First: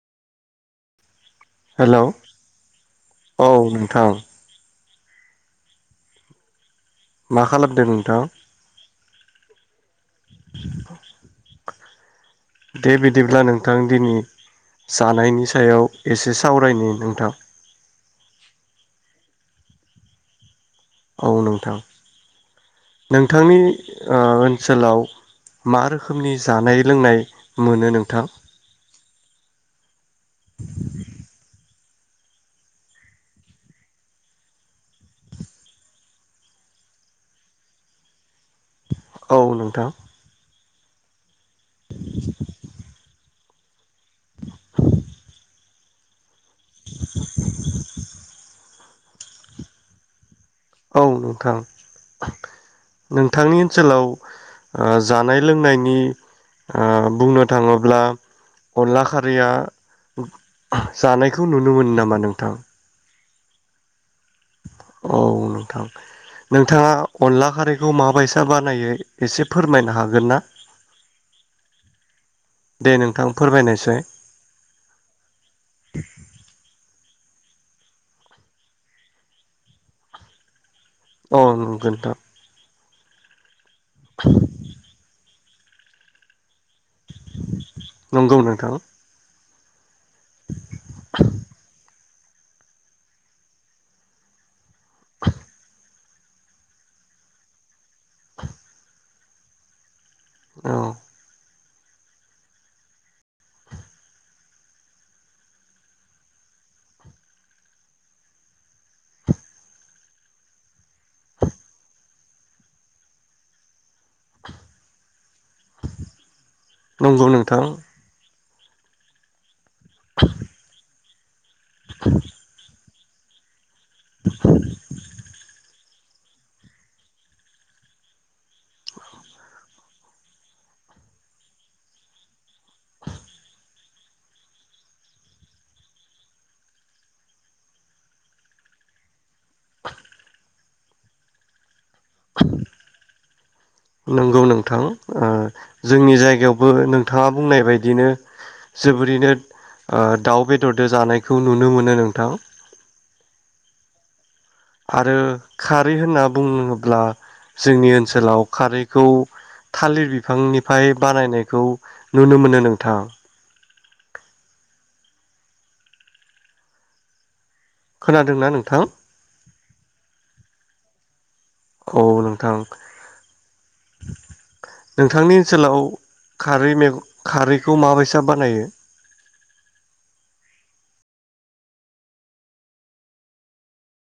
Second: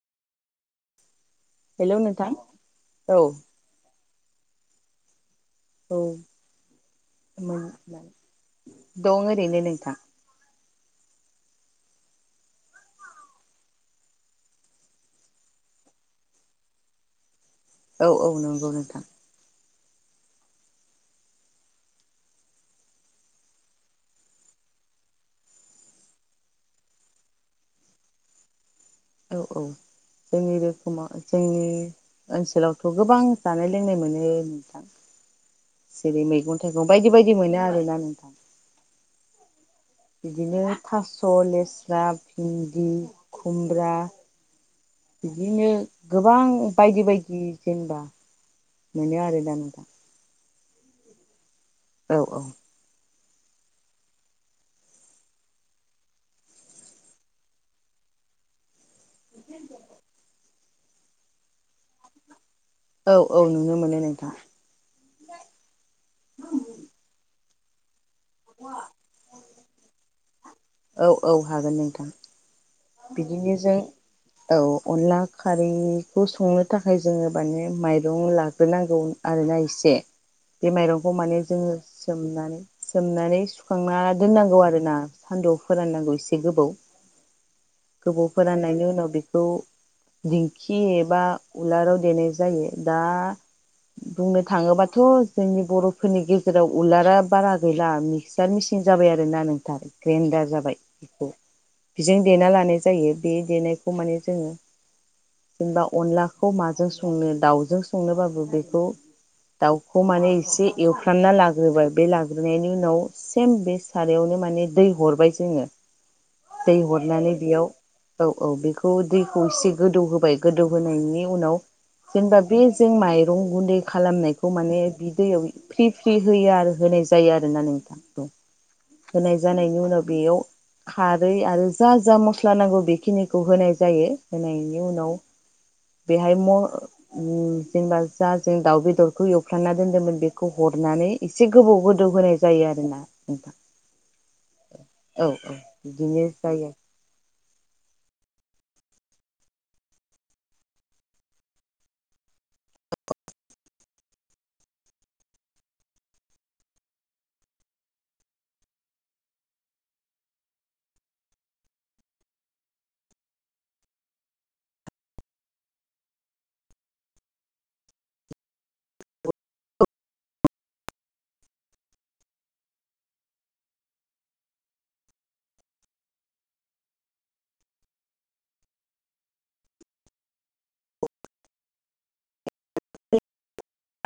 Hello औ नोंथां। औ। मा मोन खालामदों नोंथां दं ओरैनो नोंथां। दे बिदिब्ला नोंथां दिनै जानायनि सायाव एसे सावरायनि नोंथां। औ औ नंगौ नोंथां। औ नोंथां नोंथांनि ओ ओनसोलाव मा रोखोमनि जानाय लोंनाय मोनो नोंथां? औ औ जोंनि रोखोमा जोंनि ओनसोलावथ' गोबां जानाय लोंनाय मोनो नोंथां जेरै मैगं थाइगं बायदि बायदि मोनो आरोना नोंथां। औ नोंथां। बिदिनो थास स' लेस्रा भिन्दि खुमब्रा बिदिनो गोबां बायदि बायदि जेनबा। मोनो आरो ना नोंथां। औ नोंथां। औ औ। नोंथांनि ओनसोलाव ओ जानाय लोंनायनि ओ बुंनो थाङोब्ला अनला खारिया जानायखौ नुनो मोनो नामा नोंथां? औ औ नुनो मोनो नोंथां। औ नोंथां नोंथाङा अनला खारैखौ माब बैसा बानायो एसे फोरमायनो हागोन ना? औ औ हागोन नोंथां। दे नोंथां बिदिनो जों फोरमायनायसाय औ अनला खारैखौ संनोखौ थाखाय जोङो माने माइरं लाग्रोनांगौ आरोना एसे बे माइरंखौ माने औ जोङो नंगौ नोंथां सोमनानै सोमनानै सुखांना दोननांगौ आरो ना। सान्दुंआव फोराननांगौ एसे गोबाव। गोबाव नंगौ नोंथां फोराननायनि उनाव बेखौ दिंखि एबा उलाराव देनाय जायो दा बुंनो थाङोबा थ' जोंनि बर'फो रनि गेजेराव उलारा बारा गै ला मिक्सार मिसिन जाबाय आरो। जोंना नोंथां ग्रेन्दार जाबाय औ बेखौ बिजों देना लाना य जायो बे देनायखौ माने जोङो जेनबा अनलाखौ माजों संनो दावजों संनो बाबो बेखौ दावखौ माने एसे एवफ्रामना नागोबा बे लाग्रोनायनि बेनि उनाव सेम सारयावनो माने दै हरबाय जोङो दै नंगौ हरनानै नोंथां बेयाव औ औ बेखौ दै एसे गोदौ होबाय गोदौ होनायनि उनाव जेनबा बे जों माइरं गुन्दै खालामनायखौ माने बि दैयाव फ्रि फ्रि होयो आरो होनाय जायो आरोना नोंथां होनाय जानायनि उनाव बेयाव खारै आरो जा जा मस स्ला नांगौ बेखिनिखौ होनाय जायो होनायनि उनाव बेहाय म ओ जेनबा जा जों दाउ बेदरखौ एवफ्रामना दोनदोंमोन बेखौ हरनानै एसे गोबाव गोद नंगौ नोंथां ओ औ जोंनि बिदिनो जायो जायगायावबो नोंथाङा बुंनाय बायदिनो जोबोरैनो ओ दाउ बेदरजों जानायखौ नुनो मोनो नोंथां। आरो खारै होनना बुङोब्ला जोंनि ओनसोलाव खारैखौ थालिर बिफांनिफ्राय बानायनायखौ नुनो मोनो नोंथां। खोनादोंना नोंथां। औ नोंथां नोंथांनि ओनसोलाव खारै मेग खारैखौ माबायसा बानायो?